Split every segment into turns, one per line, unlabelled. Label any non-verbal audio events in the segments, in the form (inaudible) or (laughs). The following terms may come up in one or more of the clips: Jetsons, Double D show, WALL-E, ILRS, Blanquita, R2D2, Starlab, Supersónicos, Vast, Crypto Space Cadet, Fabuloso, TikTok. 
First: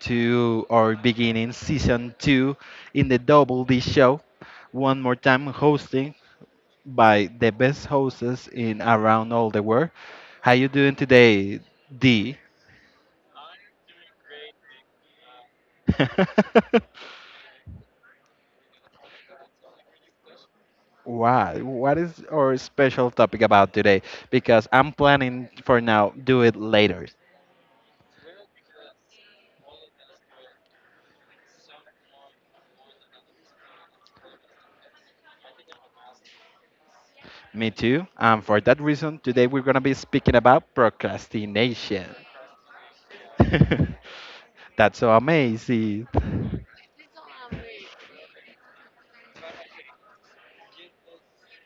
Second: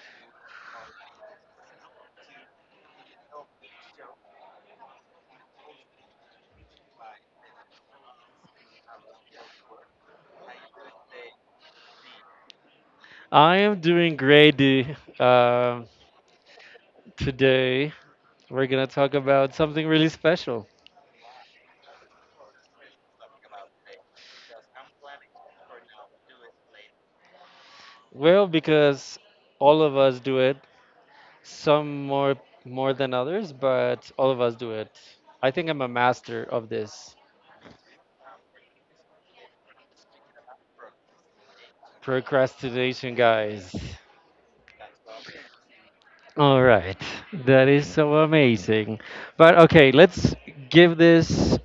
to our beginning season two in the Double D show. One more time hosting by the best hosts in around all the world. How you doing today, D?
I am doing great, D. Um
(laughs)
Today, we're going to talk about something really special.
Why? What is our special topic about today? Because I'm planning for now, do it later.
Well, because all of us do it, some more than others, but all of us do it. I think I'm a master of this
Me too. And for that reason, today we're gonna be speaking about procrastination.
procrastination, guys.
(laughs) That's so amazing.
All right. That is so amazing. But okay, let's give this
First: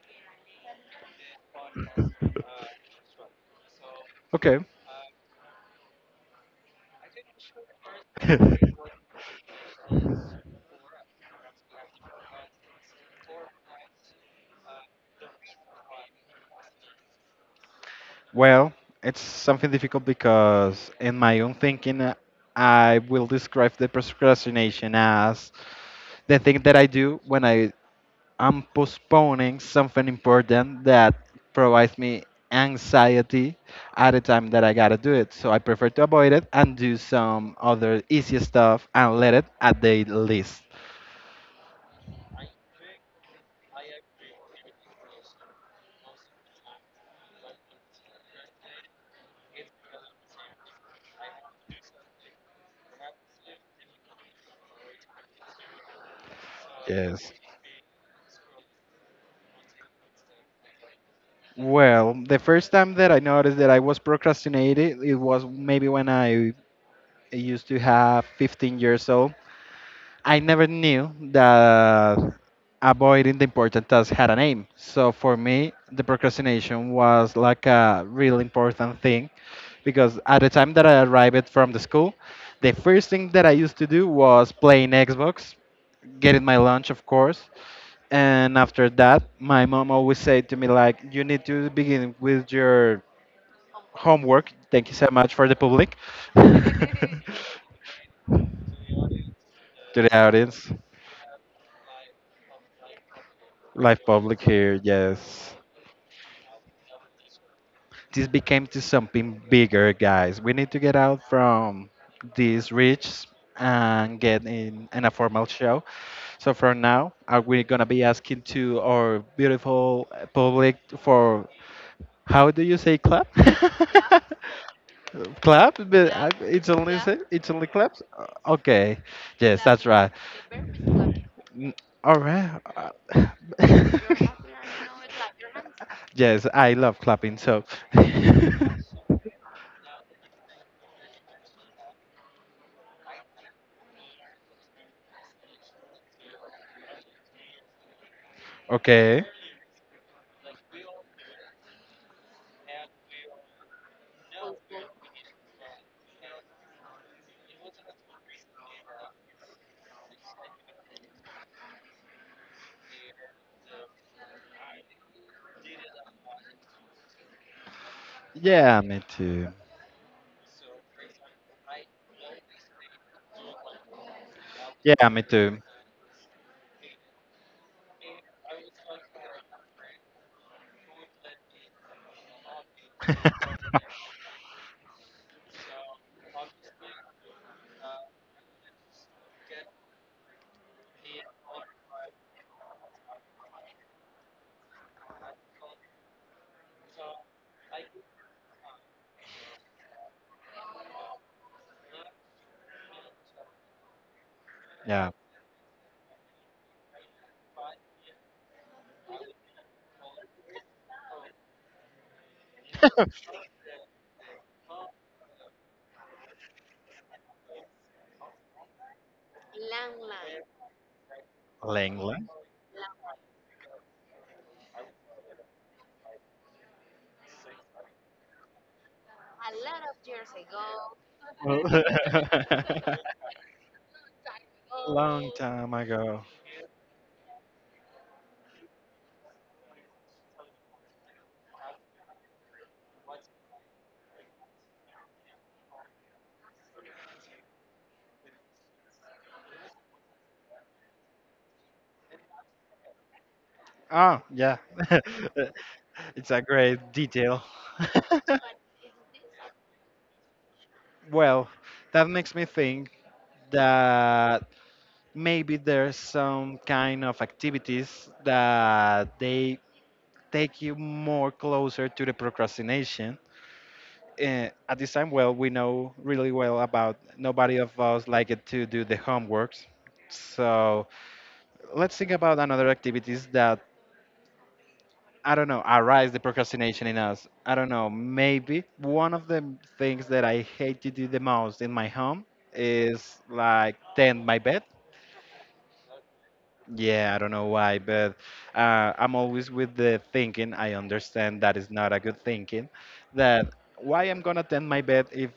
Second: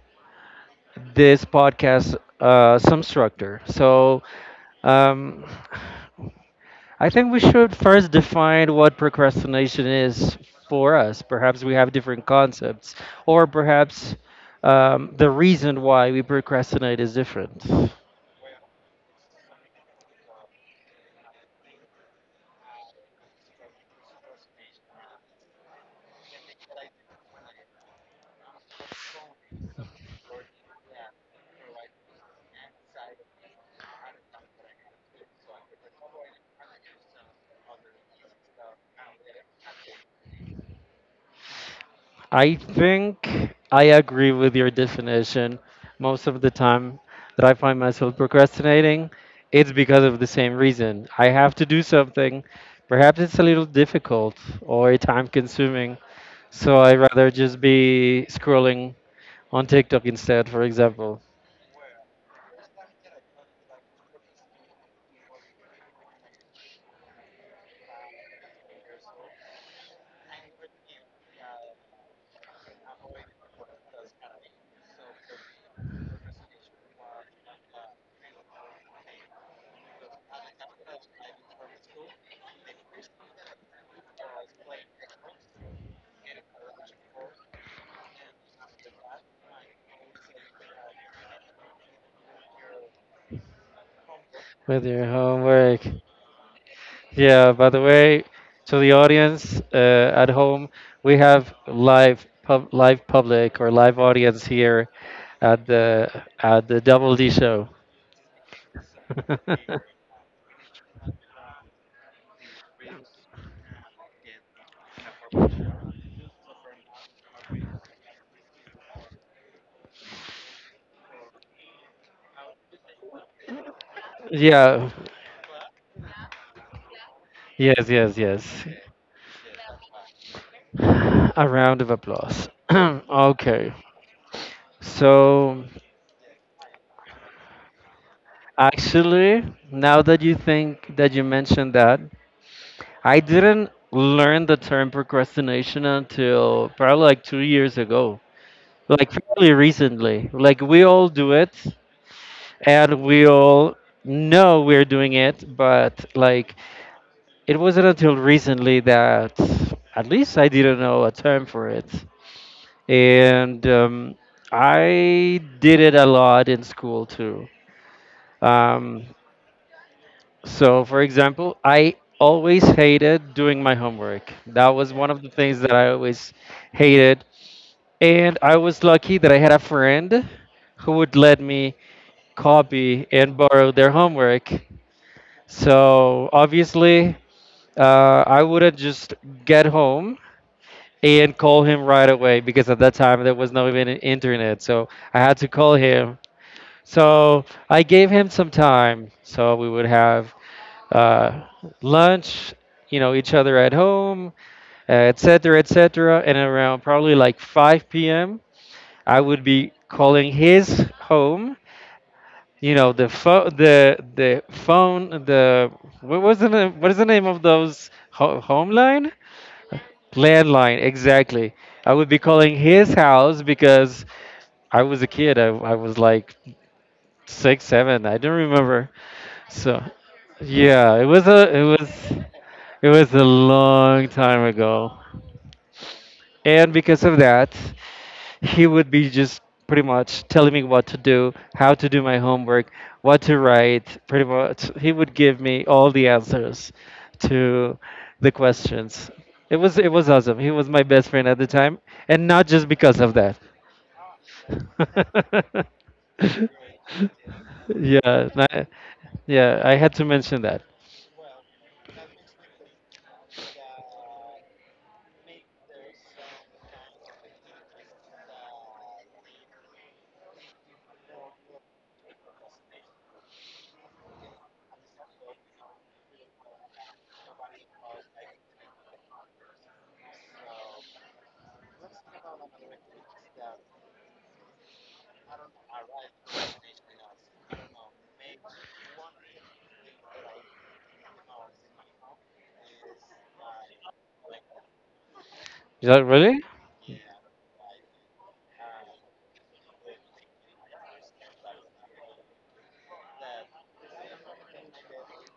this podcast some structure. So,
Okay.
um, I think we should first define
(laughs)
what procrastination is for us. Perhaps we have different concepts, or perhaps the reason why we procrastinate is different.
Well, it's something difficult because, in my own thinking, I will describe the procrastination as the thing that I do when I am postponing something important that provides me anxiety at the time that I gotta do it. So I prefer to avoid it and do some other easy stuff and let it at the least.
I think I agree with your definition. Most of the time that I find myself procrastinating, it's because of the same reason. I have to do something. Perhaps it's a little difficult or time consuming. So I rather
Yes.
just be scrolling on TikTok instead, for example.
Well, the first time that I noticed that I was procrastinating, it was maybe when I used to have 15 years old. I never knew that avoiding the important tasks had a name. So for me, the procrastination was like a real important thing because at the time that I arrived from the school, the first thing that I used to do was playing Xbox, getting my lunch, of course. And after that, my mom always said to me like, "You need to begin with your homework.
With
Thank you
your
so much for the
homework.
public, (laughs) to
Yeah, by the way, to the audience
the
at home,
audience,
we have live public or live
live public
audience
here.
here
Yes,
at the Double D show.
this became to something bigger,
(laughs)
guys. We need to get out from these reach and get in a formal show. So for now, are we gonna be asking to our beautiful public for how do you say clap? (laughs)
yeah.
Clap, but Clap, it's only
Yes,
claps.
yes, yes.
Okay, yes, that's right.
A
N-
round of
All
applause.
right.
(clears throat) okay.
(laughs)
So
Yes, I love clapping. So, (laughs)
actually, now that you mentioned that, I didn't learn the term procrastination until probably like 2 years ago, like
okay.
fairly recently. Like we all do it and we all know we're doing it, but like it wasn't until recently that at least I didn't know a term for it. And I did it a lot in school too.
Yeah, me
Um,
too.
so, for example, I always hated doing my homework. That was
Yeah,
one of
me
the
too.
things that I always hated. And I was lucky that I had a friend who would let me copy and borrow their
(laughs)
homework. So obviously, I wouldn't just get home and call him right away, because at that time there was not even an internet. So I had to call him. So I gave him some time. So we would have uh, lunch, you know, each other at home,
Yeah.
etc., etc. And around probably like 5 p.m. I would be calling his home. You know
(laughs)
the phone, the what was the name, what is the name of those home line? Landline, exactly. I would
Langley.
be calling his house because I was a kid. I was like six, seven. I don't remember. So, yeah, it was a
(laughs)
long time ago.
Long time ago.
And because of that, he would be just pretty much telling me what to do, how to do my homework, what to write. Pretty much, he would give me all the answers to the questions. It was awesome. He was my best friend at the time, and not just because of that.
Oh, yeah. (laughs)
(laughs)
It's a great detail.
yeah,
(laughs)
na- yeah. I had to mention that.
Well, that makes me think that maybe there's some kind of activities that they take you more closer to the procrastination. At this time, well, we know really well about nobody of us like it to do the homeworks. So let's think about another activities that I don't know arise the procrastination in us. I don't know. Maybe one of the things that I hate to do the most in my home is like tend my bed.
Is that really?
Yeah, I don't know why, but I'm always with the thinking. I understand that is not a good thinking. That why I'm gonna tend my bed if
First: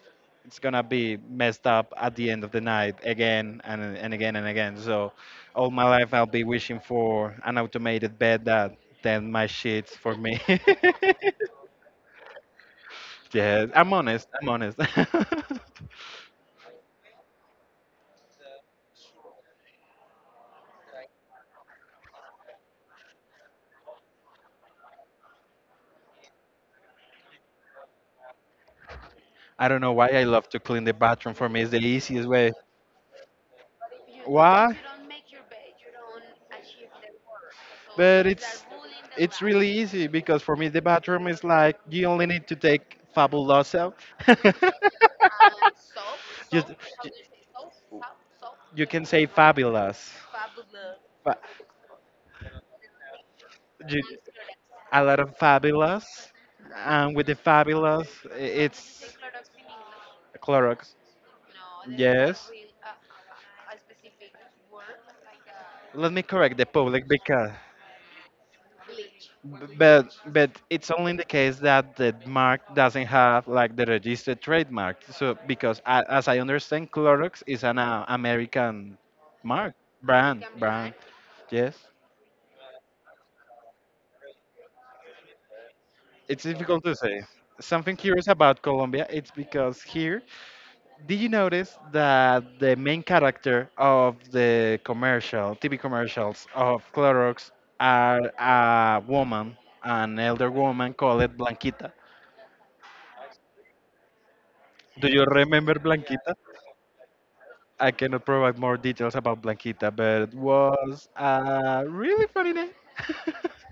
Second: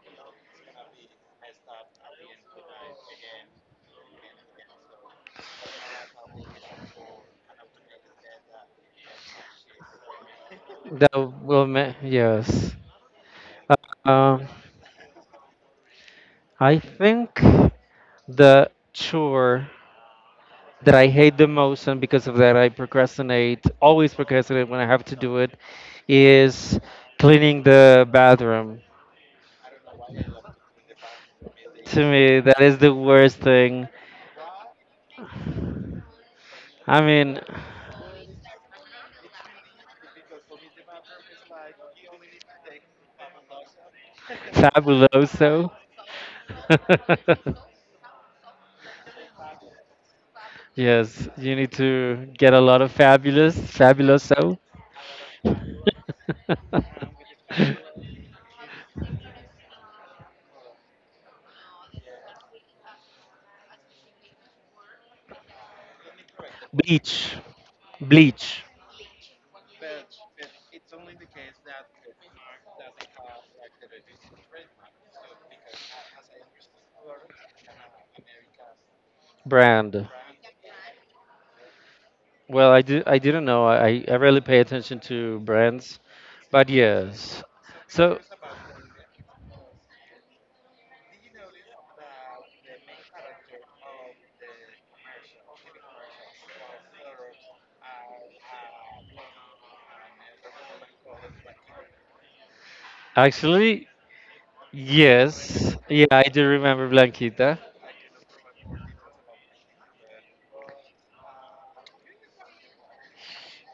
it's gonna be messed up at the end of the night again and again and again. So all my life I'll be wishing for an automated bed that tend my sheets for me. (laughs)
That yes.
Yes, I'm honest.
Um,
I'm honest. (laughs)
I think the chore that I hate the most, and because of that, I procrastinate, always procrastinate when I have to do it, is cleaning the bathroom.
I don't know why I love to clean the bathroom. For me, it's the
To
easiest
me,
way.
that is the worst thing.
Why?
I mean,
But it's really easy because for me the bathroom is like you only need to take fabuloso. (laughs)
fabuloso.
you, you,
(laughs)
you can say fabulous.
yes,
Fa-
you need to get a lot of fabulous,
you,
fabuloso.
a lot of fabulous, and with the fabulous, i-
(laughs)
it's Clorox. Yes. Let me correct the public
Bleach.
because,
Bleach
but it's only in the case that the mark doesn't have like the registered trademark. So because as I understand, Clorox is an American mark
Brand.
brand. Yes.
Well, I didn't know. I really pay attention to brands,
It's
but
difficult to say.
yes.
Something
So
curious about Colombia, it's because here, did you notice that the main character of the commercial, TV commercials of Clorox are a woman, an elder woman called Blanquita?
actually,
Do you remember
yes, yeah, I
Blanquita?
do remember Blanquita.
I cannot provide more details about Blanquita, but it was a really funny name. (laughs)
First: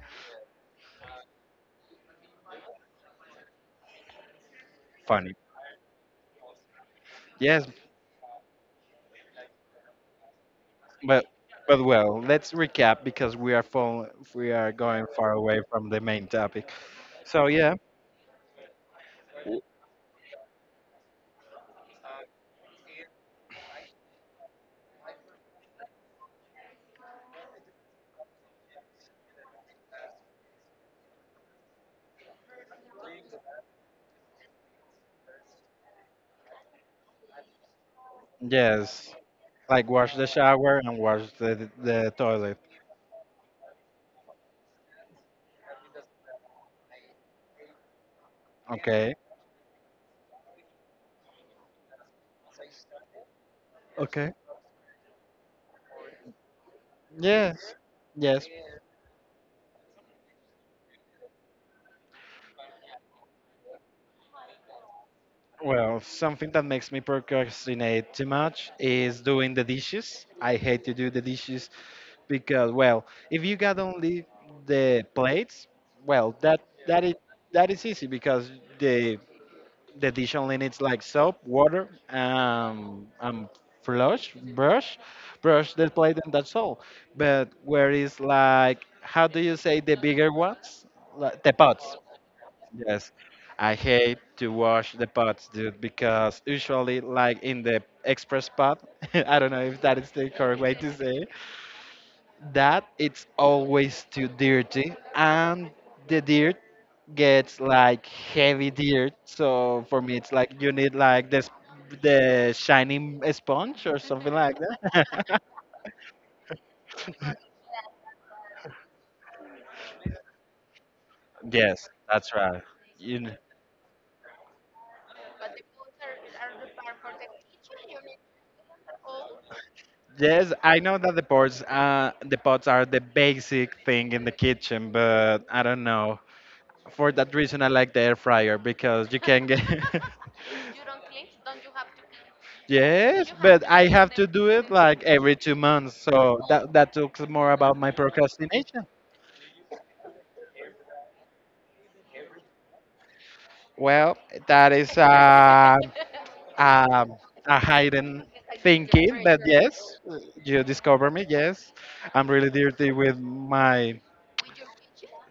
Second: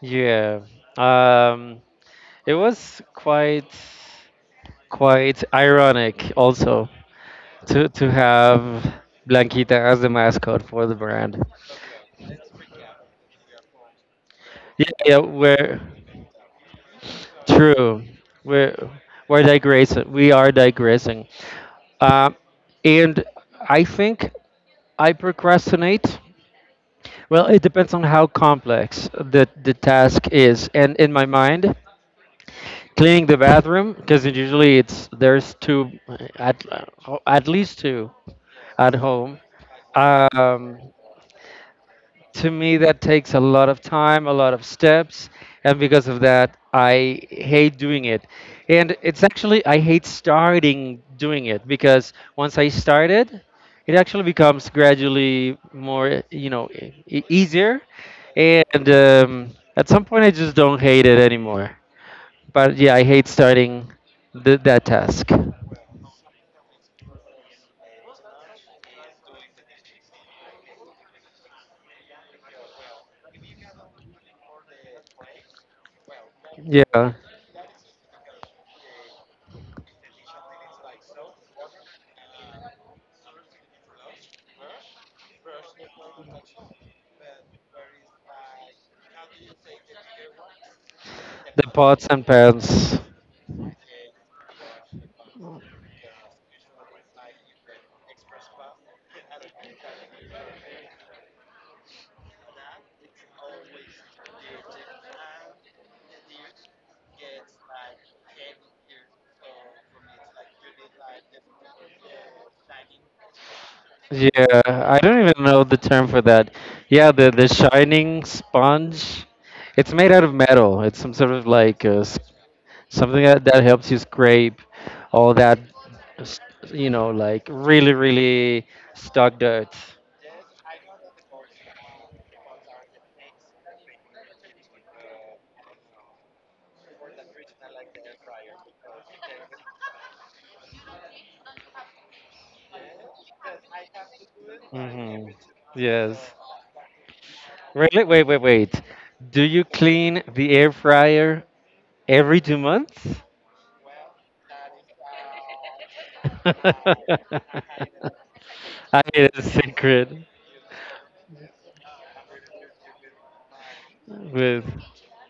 Yeah. Um, it was quite
Funny.
quite ironic also
Yes,
to have Blanquita as the mascot for the
but
brand.
but well, let's recap because we are
Yeah,
going
yeah,
far away
where.
from the main topic. So yeah,
True. We're we're digressing. We are digressing. Uh, and I think I procrastinate. Well, it depends on how complex the task is. And in my mind, cleaning the bathroom, because usually it's there's two, at at least two at
yes,
home.
like wash the shower
Um,
and wash the
to
toilet.
me that takes a lot of time, a lot of steps, and because of that I hate doing it, and
Okay.
it's actually I hate starting doing it, because once I started it, it actually
Okay.
becomes gradually more, you know,
Yes.
easier,
Yes.
and at some point I just don't hate it anymore. But yeah, I hate starting that task.
Well, something that makes me procrastinate too much is doing the dishes. I hate to do the dishes because, well, if you got only the plates, well, that that
Yeah,
is that is easy because the The dish only needs like soap, water, flush, brush, the plate, and that's all. But where is like, how do you say the bigger ones? Like, the
the
pots.
pots and pans.
Yes, I hate to wash the pots, dude, because usually like in the express pot, (laughs) I don't know if that is the correct way to say it, that it's always too dirty and the dirt gets like heavy dirt. So for me, it's like you need like this the shining sponge or something like
Yeah, I don't
that.
even
(laughs)
know the term for that. Yeah, the shining sponge. It's made out of metal. It's some sort of like
Yes, that's right. You
something
know.
that helps you scrape all that, s- you know, like really, really stuck dirt.
Yes, I know that the pots are the basic thing in the kitchen, but I don't know. For that reason, I like the air fryer because you can get. (laughs) Yes, but I have to do it like
Hmm
every 2 months,
Yes.
so that talks more about my
Really? Wait.
procrastination.
Do you clean the air fryer every 2 months?
Well, that is
(laughs)
um,
I
a hidden thinking
made
that
a
yes,
secret
you discover me. Yes, I'm really dirty with my
with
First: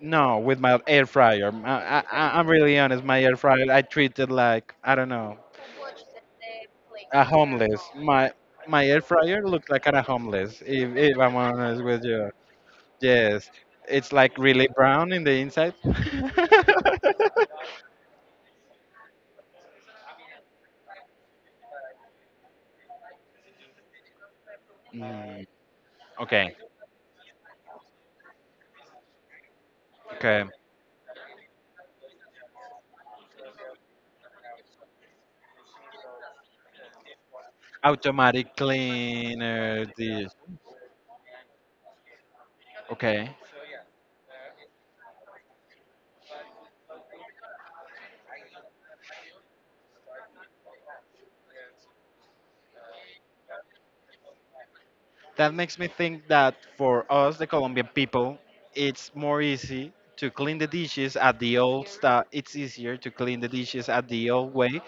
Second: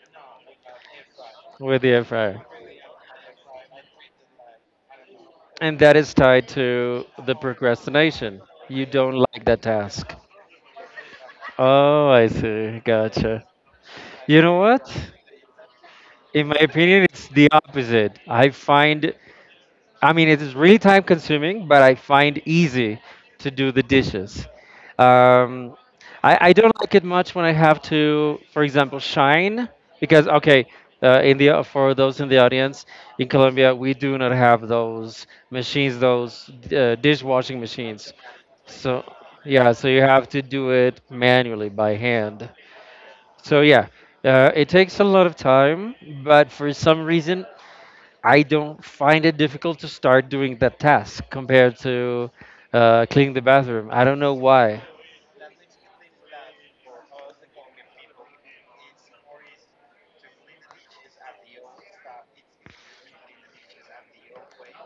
no with my air fryer.
the
I,
air
I,
fryer.
I'm really honest. My air fryer, I treat it like I don't know
And that is tied to
a
the
homeless. My
procrastination.
my
You
air
don't
fryer
like that
looks like kind of
task.
homeless. If I'm honest with
Oh, I
you,
see. Gotcha.
yes, it's like
You know
really
what?
brown in the inside.
In my opinion, it's the
(laughs)
opposite. I mean, it is really time consuming, but I find easy to do the dishes.
Mm,
Um, I
okay,
don't like it much when I have to, for example, shine, because
okay.
okay, in the, for those in the audience in Colombia, we do not have those machines, those dishwashing machines.
Automatic
So yeah,
cleaner
so you have
this.
to do it manually by hand.
Okay,
So yeah, it takes a lot of time, but for some reason I don't find it difficult to start doing that task compared to cleaning the bathroom. I don't know why.
that makes me think that for us, the Colombian people, it's more easy to clean the dishes at the old style. It's easier to clean the dishes at the old way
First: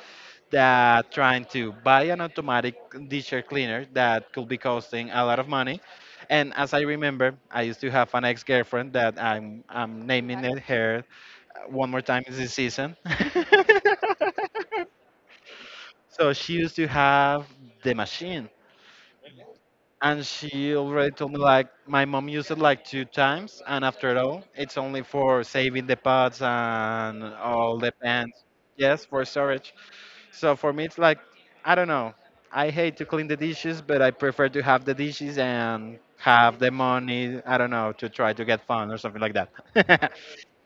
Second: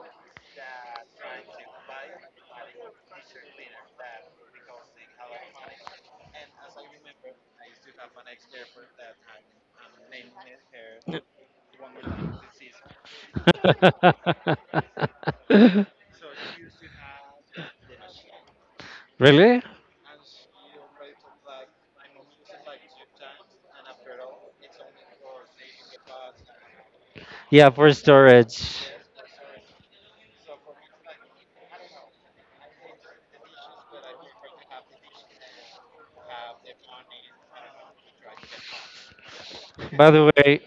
than trying to buy an automatic dishwasher cleaner that could be costing a lot of money. And as I remember, I used to have an ex-girlfriend that I'm naming it her one more time this season. (laughs)
(laughs)
So she used to have the machine,
really?
and she already told me like my mom used it like two times, and after all, it's only for saving the pots and
Yeah,
all
for
the pans.
storage.
Yes, for storage. So for me, it's like I don't know, I hate to clean the dishes, but I prefer to have the dishes and have the money. I don't know, to try to get fun or something like
By
that.
the
(laughs)
way,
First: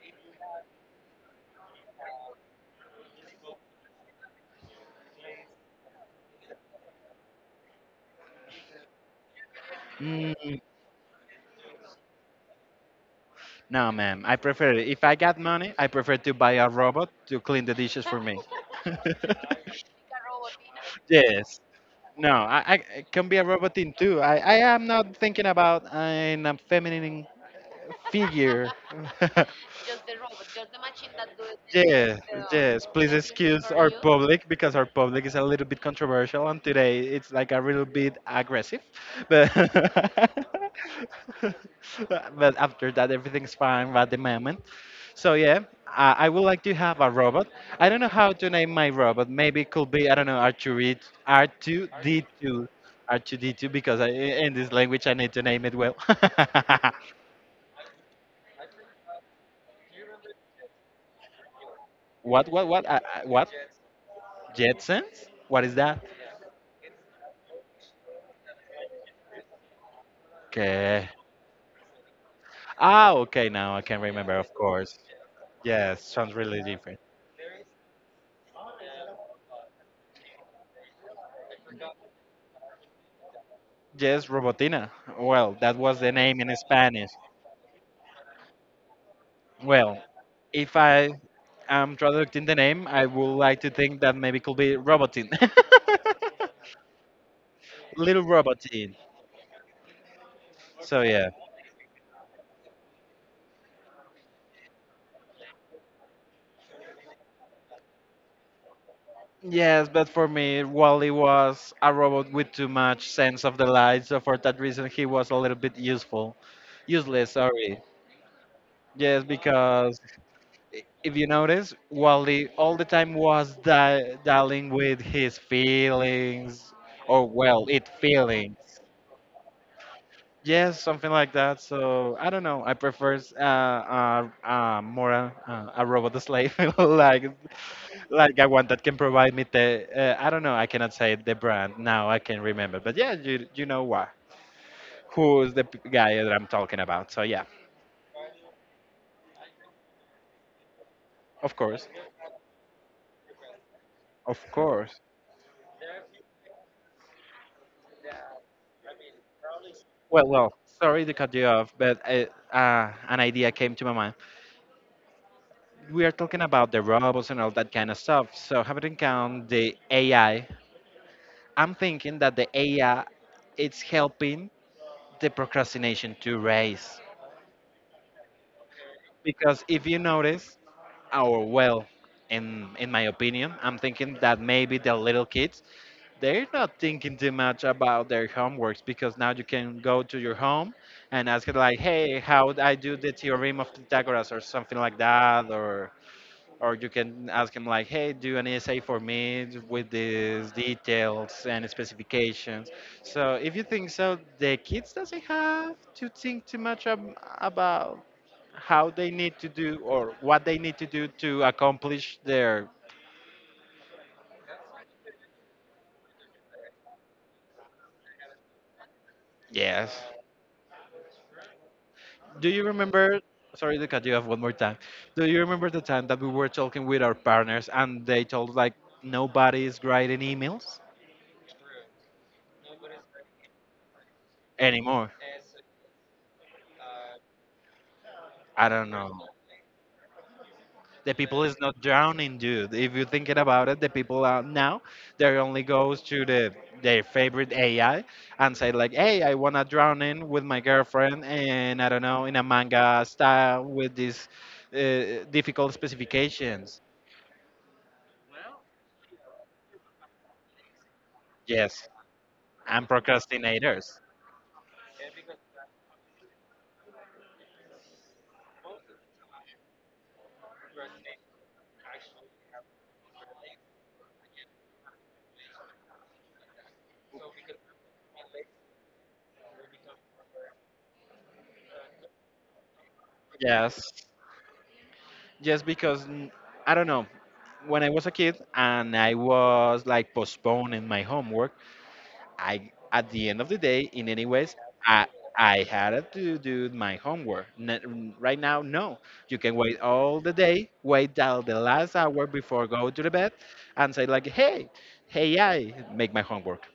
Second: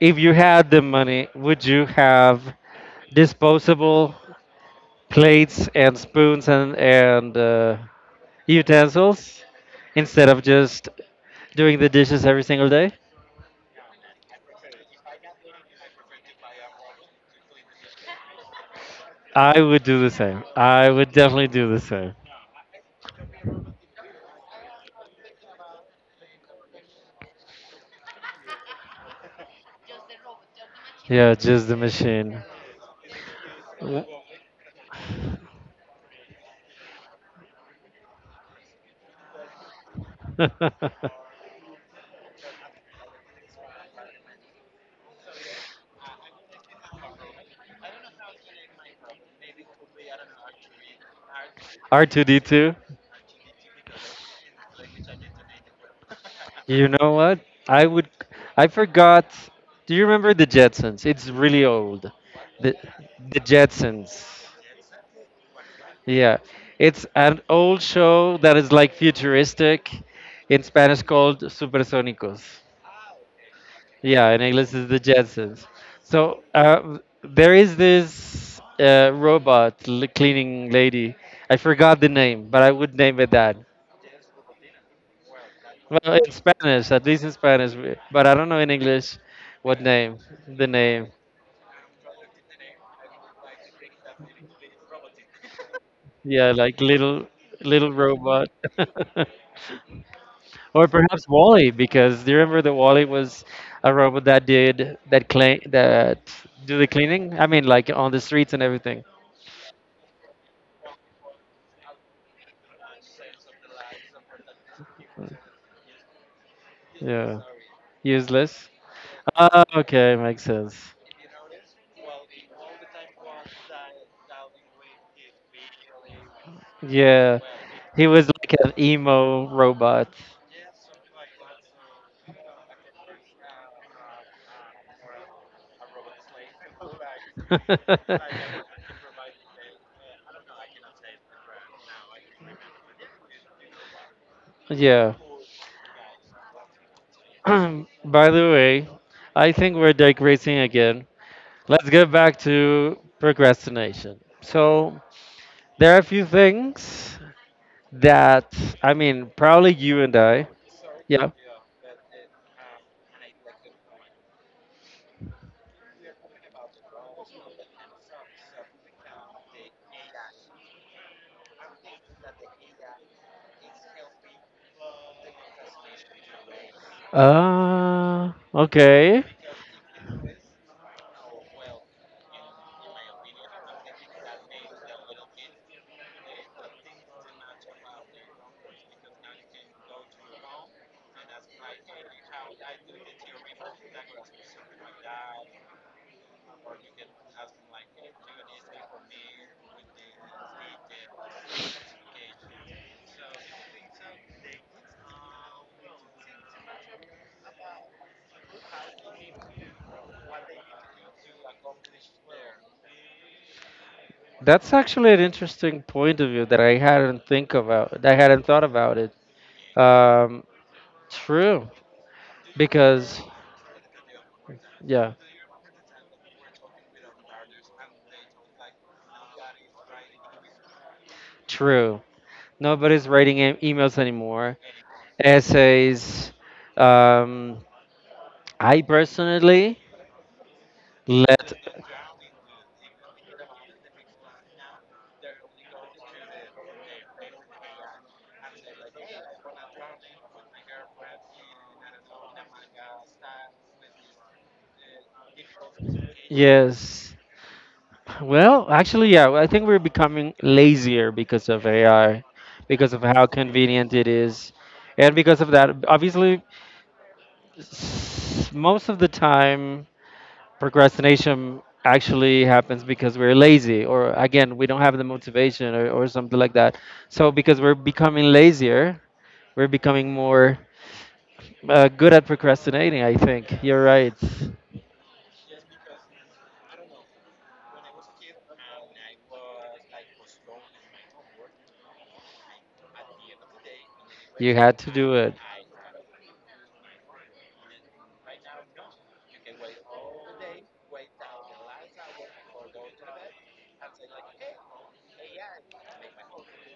if you had the money, would you have disposable plates and spoons and utensils instead of
Mm,
just doing the dishes every single day?
no ma'am, I prefer it. If I got money, I prefer to buy a robot to clean the dishes for me.
I would
(laughs)
do the same. I would definitely
Yes.
do the same.
No, I it can be a robot thing too. I am not thinking about in a feminine figure. (laughs) Just.
Yeah, just the
Yes,
machine.
yes. Please excuse our public because our public is a little bit controversial and today it's like a little bit aggressive. But (laughs)
(laughs)
but after that everything's fine at the moment. So yeah, I would like to have a robot. I don't know how to name my robot. Maybe it could be I don't know R2 R2 D2
R2D2.
R2 D2 because I, in this language I need to name it well. (laughs)
You know what? I would. I forgot. Do you remember the Jetsons? It's really old.
What, what,
The
what, uh, uh,
the
what?
Jetsons.
Jetsons? What is that?
Yeah, it's an old show that is like futuristic. In Spanish,
Okay.
called Supersónicos.
Ah, okay, now I can
Yeah,
remember,
and
of
English is
course.
the Jetsons.
Yes, sounds
So
really different.
there is this robot cleaning lady. I forgot the name, but I would name it that.
Yes, Robotina. Well, that was the
Well, in
name in
Spanish, at
Spanish.
least in Spanish, but I don't know in English what
Well,
name. The
if I
name,
am traducting the name, I would like to think that maybe could be Robotin.
yeah, like little
(laughs) Little
robot.
Robotin.
(laughs) or
So,
perhaps
yeah.
Wally, because do you remember that Wally was a robot that did that clean that do the cleaning? I mean, like on the streets and everything.
Yes, but for me, Wally was a robot with too much sense of the light, so for that reason, he was a little bit useful. Useless,
Yeah.
sorry.
Useless.
Yes,
Ah,
because
okay, makes
i-
sense.
if you notice, Wally all the time was dealing with his feelings, or
Yeah.
well, it
He was like
feelings.
an emo robot.
Yes, something like that. So I don't know. I prefer more a robot slave, (laughs) like a
(laughs)
one that can provide me the. I don't know. I cannot say the brand now. I can remember, but yeah, you know what?
yeah.
Who's the guy that I'm talking about? So yeah,
(clears throat) By the way, I think we're digressing again.
of course,
Let's get back to procrastination.
of course.
So, there are a few things that, I mean, probably you and
Well,
I.
well, sorry to
Yeah.
cut you off, but an idea came to my mind. We are talking about the robots and all that kind of stuff. So, having in count the AI, I'm thinking that the AI it's helping the procrastination to rise.
Ah, okay.
Because if you notice, our well, in my opinion, I'm thinking that maybe the little kids they're not thinking too much about their homeworks because now you can go to your home and ask it like, hey, how would I do the theorem of Pythagoras or something like that, or you can ask him like, hey, do an essay for me with these details and specifications. So if you think so, the kids doesn't have to think too much about how they need to do or what they need to do to accomplish their.
That's actually an interesting point of view that I hadn't think about. I hadn't thought about it.
Yes.
Um, True,
Do you
because
remember? Sorry to cut you off one more time.
yeah,
Do you remember the time that we were talking with our partners and they told like nobody is writing emails
true. Nobody's writing emails anymore.
anymore?
Essays. Um,
I
I
don't know.
personally
The people
let.
is not drowning, dude. If you're thinking about it, the people are now they only goes to the their favorite AI and say like, "Hey, I wanna drown in with my girlfriend and I don't know in a manga style with these difficult specifications."
Yes. Well, actually, yeah, I think we're becoming lazier because of
Yes,
AI,
and
because of how convenient
procrastinators.
it is. And because of that, obviously, most of the time, procrastination actually happens because we're lazy, or again, we don't have the motivation, or something like that. So, because we're becoming lazier, we're becoming more good at procrastinating, I think. You're
Yes,
right.
just because I don't know. When I was a kid and I was like postponing my homework, I at the end of the day, in any
You
ways,
had to
I
do it.
I had to do my homework. Right now, no. You can wait all the day, wait till the last hour before go to the bed, and say like, hey, I make my homework,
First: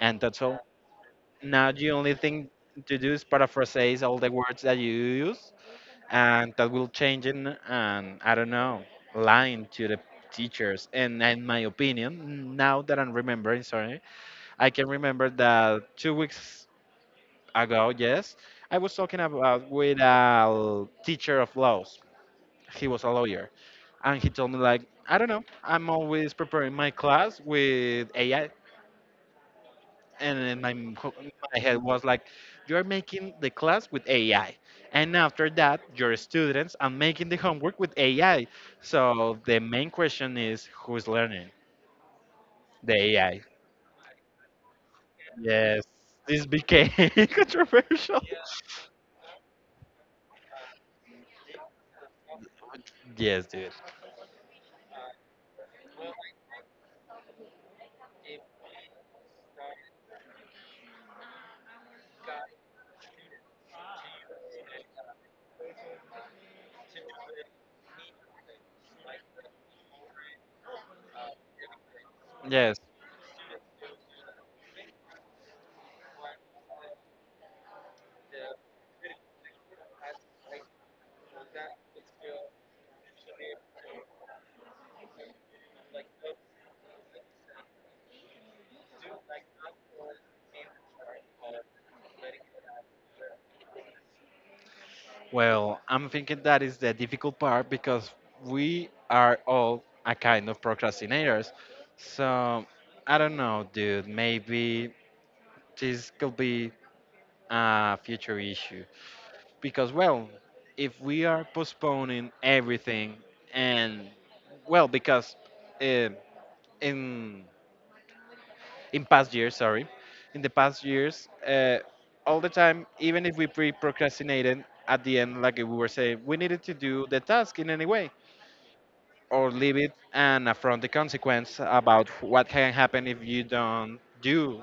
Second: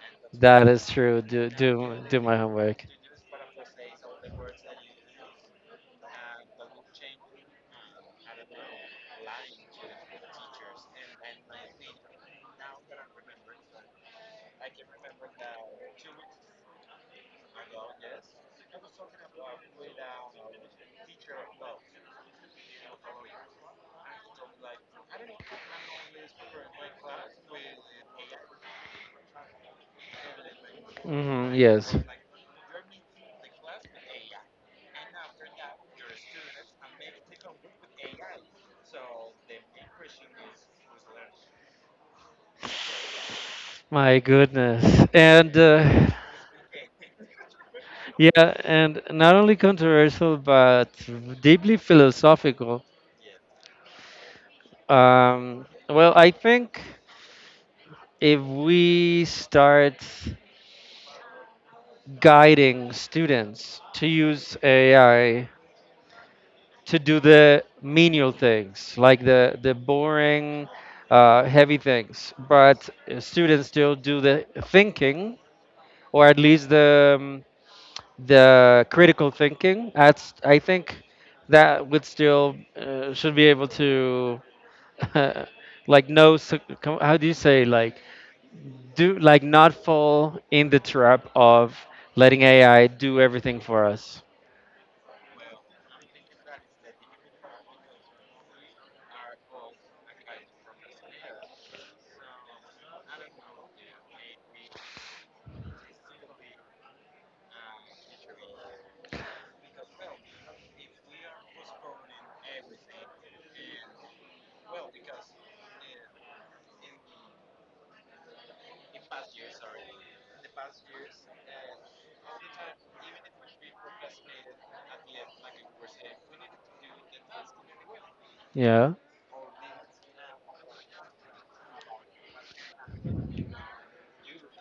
and that's all.
That is true. Do
Now the
do
only
do my
thing
homework.
to do is paraphrase all the words that you use and that will change in and I don't know lying to the teachers and in my opinion now that I'm remembering, sorry, I can remember that 2 weeks ago, yes, I was talking about with a teacher of laws. He was a lawyer and he told me like I don't know I'm always preparing my class with AI and then
Hmm
my head
yes.
was like you're making the class with AI and after that your students are making the homework with AI, so the main question is who's learning the AI?
My goodness. And
Yes, this became (laughs) controversial.
yeah, and not only controversial, but deeply philosophical.
Yes, dude.
Well, I think if we start guiding students to use AI to do the menial things, like the boring, heavy things.
Yes,
But students still do the thinking, or at least the critical thinking. That's, I think, that would still should be able to, (laughs) like no how do you say, like do, like not fall in the trap of letting ai do everything for us.
well, I'm thinking that is the difficult part because we are all a kind of procrastinators. So I don't know, dude, maybe this could be a future issue because, well, if we are postponing everything and, well, because uh, in in past years sorry in the past years all the time, even if we pre procrastinated, at the end like we were saying we needed to do the task in any way
Yeah,
or leave it and affront the consequence about what can happen if you don't do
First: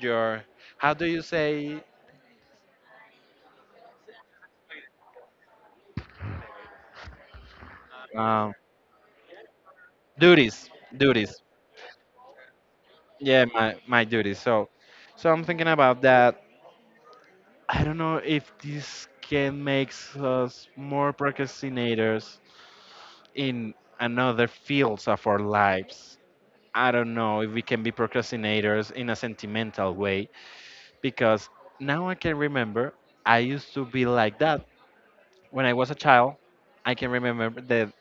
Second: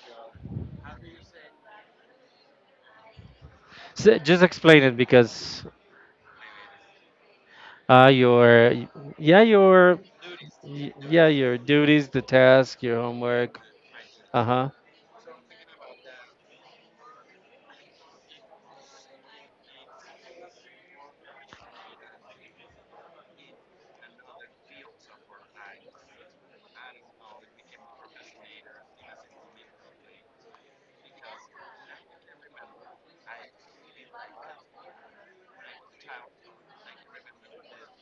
your, how do you say,
so just explain it because
um,
your yeah, your
duties.
y- yeah,
Duties,
your duties, the task, your
yeah,
homework.
my duty.
Uh
So,
huh.
so I'm thinking about that. I don't know if this can make us more procrastinators in another fields of our lives. I don't know if we can be procrastinators in a sentimental way because now I can remember I used to be like that when I was a child. I can remember the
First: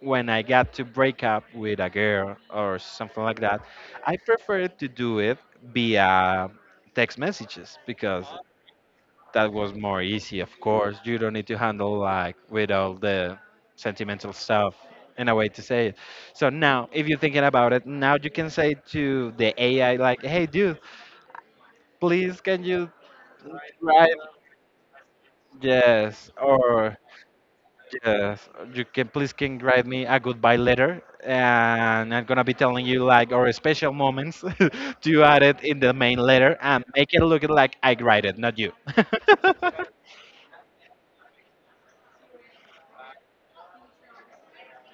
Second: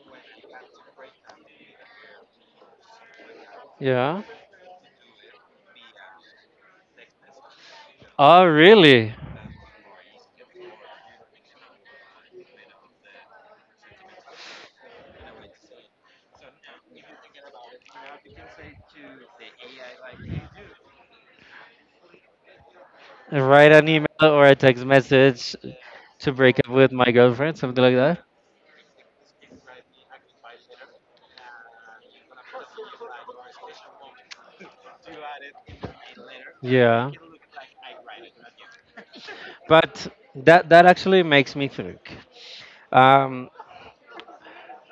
when I got to break up with a girl or something like that, I
Yeah.
preferred to do it via text messages because
Oh, really?
that was more easy, of course. You don't need to handle like with all the sentimental stuff, in a way to say it. So now, if you're thinking about it, now you can say to the AI, like, hey, dude, please can you
Write an email
drive?
or a text message
Yes.
to break up with
Or
my girlfriend, something like that.
yes, you can please can write me a goodbye letter, and I'm gonna be telling you like our special moments (laughs) to add it in the main letter and
Yeah.
make it look like I write it, not you. (laughs)
But that that actually makes me think. Um,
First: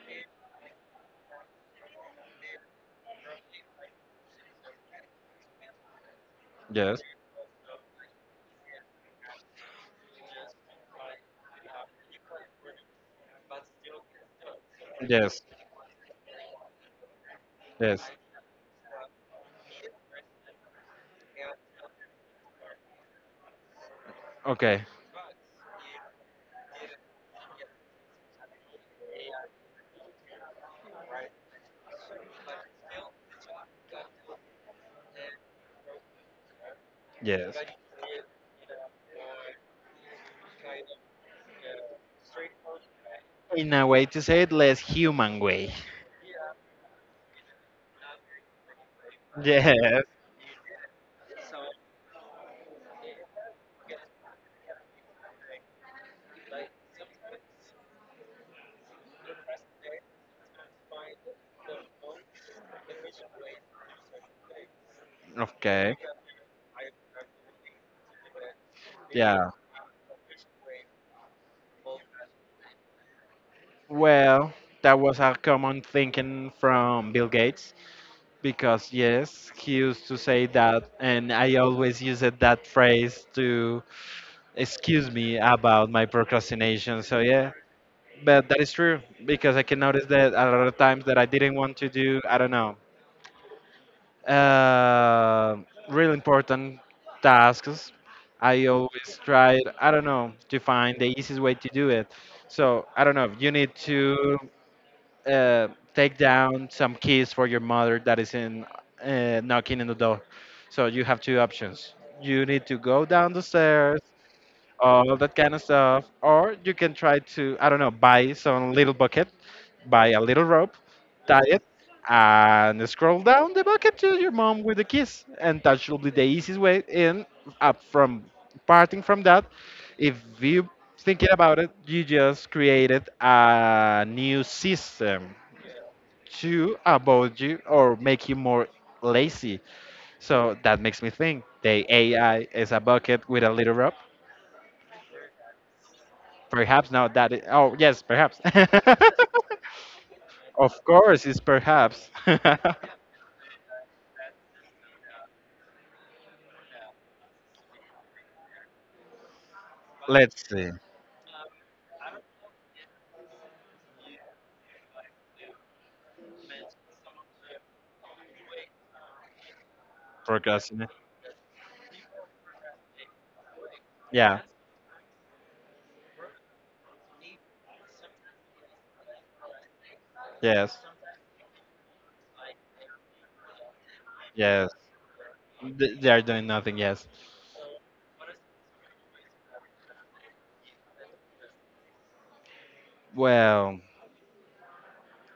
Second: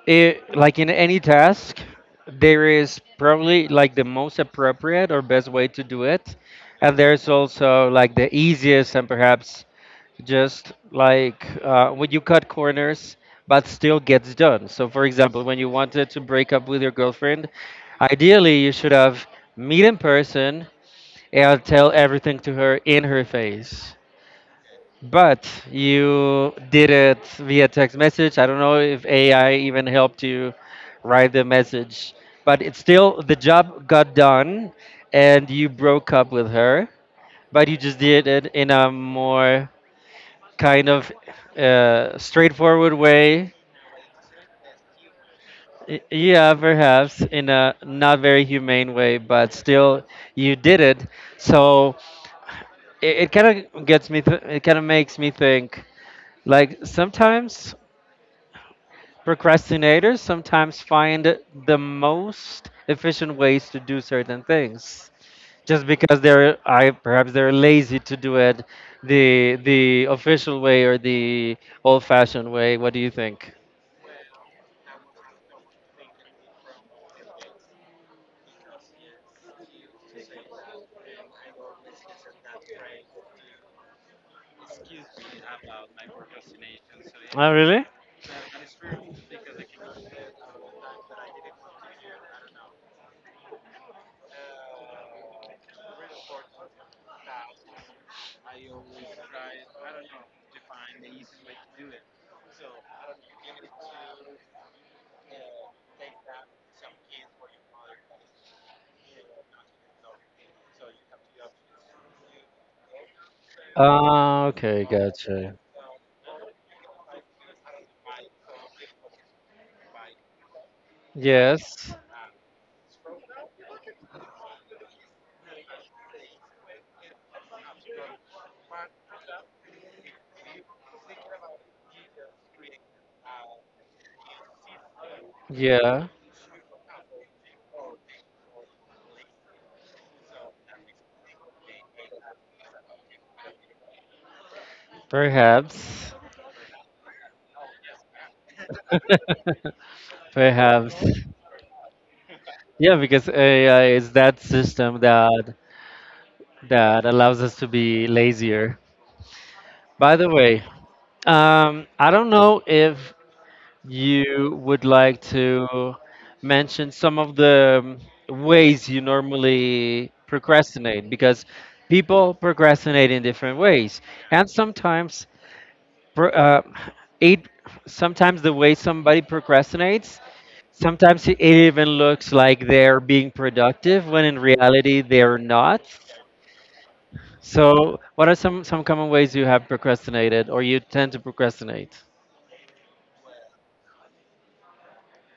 it, like in any task, there is probably like the most appropriate or best way to do it, and
Yes,
there's also like the easiest, and perhaps just like when you cut corners but still gets done. So for
yes,
example, when you wanted to break up with your girlfriend,
yes.
ideally you should have meet in person and tell everything to her in her face,
Okay,
but you did it via text message. I don't know if ai even helped you write the message, but it's still, the job got done and you broke up with her.
yes.
But you just did it in a more kind of straightforward way.
In a way to say it, less human way. (laughs)
Yeah, perhaps in a not very humane way, but
Yes.
still you did it. So it kind of gets me, it kind of makes me think, like sometimes procrastinators sometimes find the most efficient ways to do certain things, just
Okay.
because they're I perhaps they're lazy to do it
Yeah.
the official way, or the old fashioned way. What do you think?
Well, that was a common thinking from Bill Gates, because yes, he used to say that, and I always used that phrase to excuse me about my procrastination.
Yeah.
So
Oh, yeah,
yeah,
really?
but that is true because I can notice that a lot of times that I didn't want to do, I don't know, uh, really important tasks, I always tried, I don't know, to find the easiest way to do it. So I don't know. You need to take down some keys for your mother that is in knocking in the door. So you have two options. You need to go down the stairs,
Ah, okay, oh,
all that kind
gotcha.
of stuff, or you can try to I don't know buy some little bucket, buy a little rope, tie it,
Yes.
and scroll down the bucket to your mom with the keys, and that should be the easiest way in up from parting from that. If you thinking about it, you just created a new system
Yeah,
to about you or make you more lazy. So that makes me think the AI is a bucket with a little rope.
perhaps.
Perhaps now that it, oh yes, perhaps.
(laughs)
(laughs) Of
Perhaps.
course, it's perhaps.
Yeah, because AI is that system that allows us to be lazier.
(laughs)
By the
Let's
way,
see.
I don't know if you would like to mention some of the ways you normally
Procrastinate.
procrastinate, because people procrastinate in different ways,
Yeah.
and sometimes pro- it sometimes the way somebody procrastinates,
Yes.
sometimes it even looks like they're being productive when in
Yes.
reality they're not.
They are doing nothing. Yes.
So what are some common ways you have procrastinated or you tend to procrastinate?
Well,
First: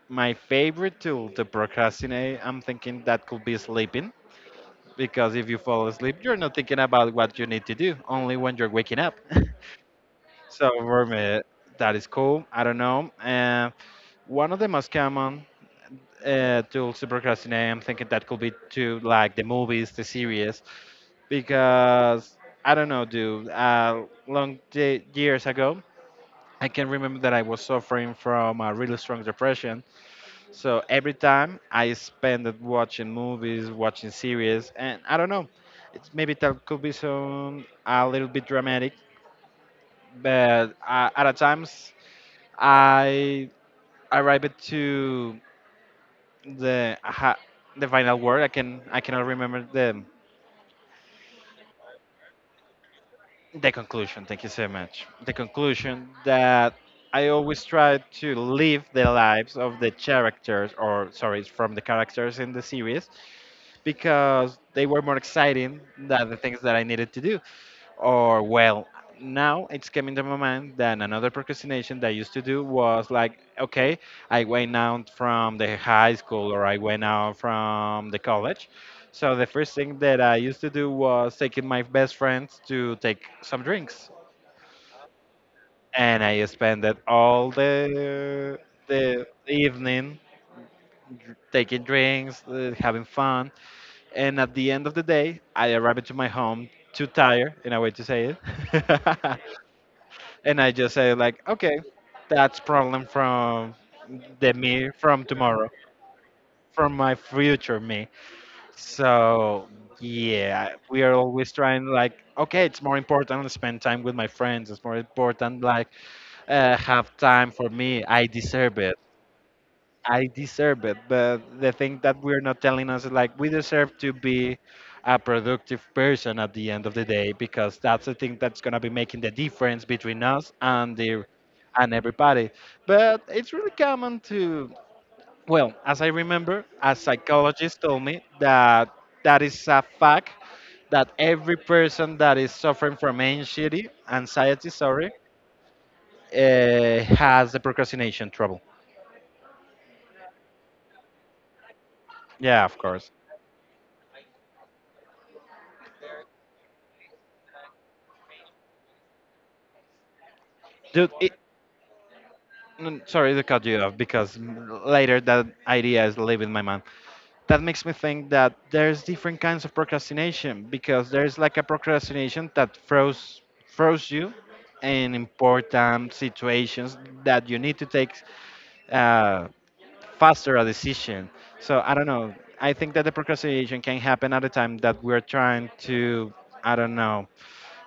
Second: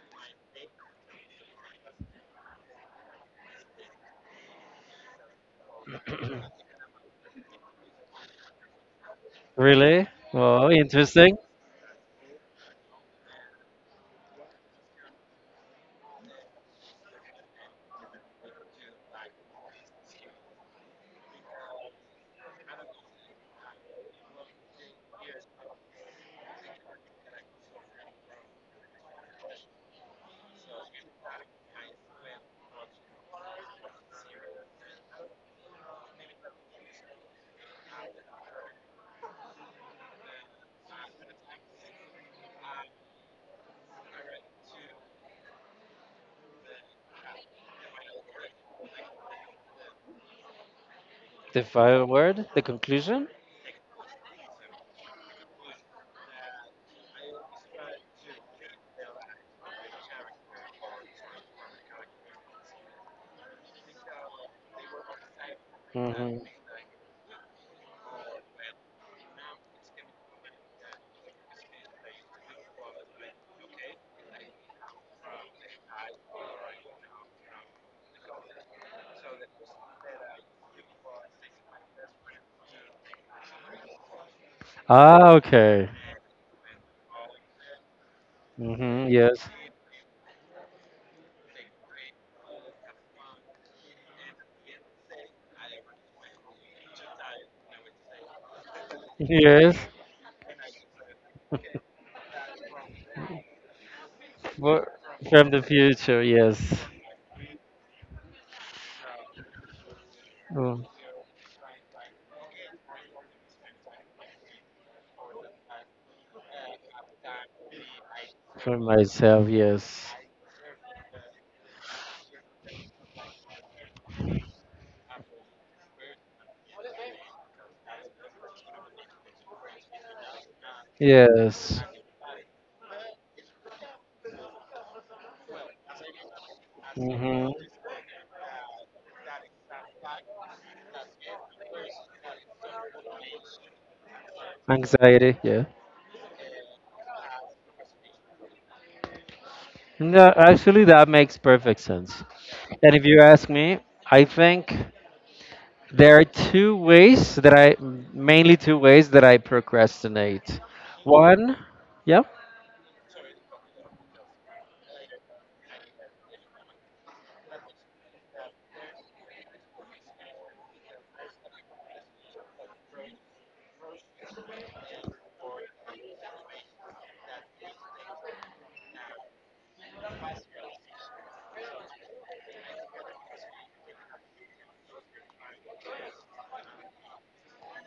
my favorite tool to procrastinate, I'm thinking that could be sleeping. Because if you fall asleep, you're not thinking about what you need to do, only when you're waking up. (laughs)
Really? Well,
So
interesting.
vermeer, that is cool. I don't know. One of the most common tools to procrastinate, I'm thinking that could be to like the movies, the series, because I don't know, dude. Long day, years ago, I can remember that I was suffering from a really strong depression. So every time I spend it watching movies, watching series, and I don't know, it's maybe that could be some a little bit dramatic, but at a times. I arrived to the aha, the final word. I can I cannot remember
The final word, the conclusion.
the conclusion. Thank you so much. The conclusion that I always try to live the lives of the characters, or sorry, from the characters in the series, because they were more exciting than the
Hmm.
things that I needed to do. Or well, now it's coming to my mind that another procrastination that I used to do was like, okay, I went out from the high school or I went out from the college. So the first thing that I used to do was taking my best friends to take some drinks.
Ah, okay.
And I spent it all
Hmm.
the
Yes.
evening taking drinks, having fun. And at the end of the day, I arrived to my home too tired, in a way to say it. (laughs)
Yes.
And I just say like, okay, that's problem from the me
What?
from
From the
tomorrow,
future, yes.
from my future me. So yeah,
Oh.
we are always trying like, okay, it's more important to spend time with my friends. It's more important like have time for me. I
For
deserve it.
myself, yes.
I deserve it. But the thing that we're not telling us is like we deserve to be a productive person at the end of the day because that's the thing that's gonna be making the difference between us and the
Yes.
and everybody. But it's really common to, well, as I remember, a
Hmm.
psychologist told me that that is a fact that every person that is suffering from anxiety, anxiety, sorry,
Anxiety, yeah.
has the procrastination trouble.
No, actually, that makes perfect sense.
Yeah, of
And if
course.
you ask me, I think there are two ways that I, mainly two ways that I procrastinate.
Dude, I
One, yeah,
Sorry to cut you off because later that idea is leaving my mind. That makes me think that there's different kinds of procrastination because there's like a procrastination that throws you in important situations that you need to take uh, faster a decision. So I don't know. I think that the procrastination can happen at a time that we're trying to I don't know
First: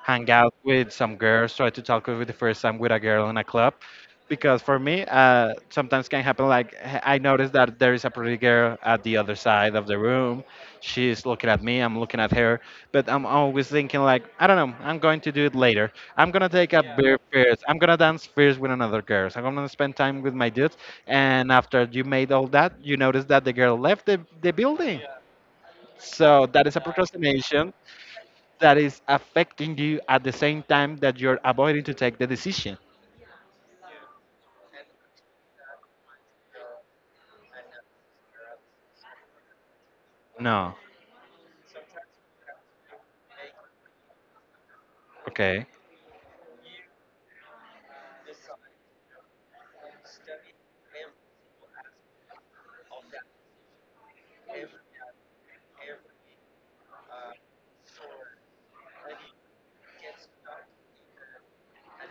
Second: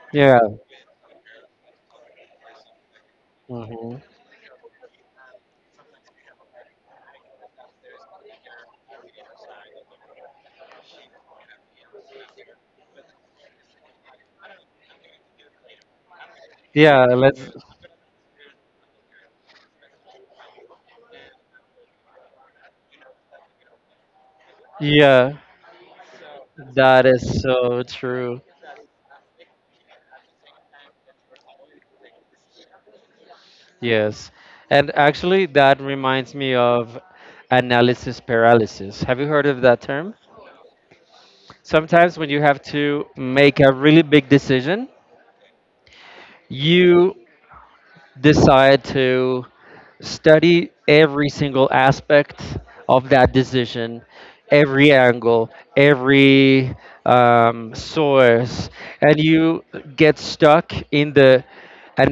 hang
yeah,
out with some girls, try to talk with the first time with a girl in a club.
hmm,
Because for me, sometimes can happen like I noticed that there is a pretty girl at the other side of the room. She's looking at me, I'm looking at her, but I'm always thinking like I don't know. I'm going to do it later. I'm gonna take a
yeah.
beer
Let's.
first. I'm gonna dance first with another girl. So I'm gonna spend time with my dudes. And after you made all that, you notice that the girl left the building.
Yeah,
So that is a
that is
procrastination
so true.
that is affecting you at the same time that you're avoiding to take the decision.
Yes. And actually, that reminds me of analysis paralysis. Have you heard of that term?
No.
Sometimes when you have to make a really big decision,
Okay.
you decide to study every single aspect of that decision, every angle, every source, and you get stuck in the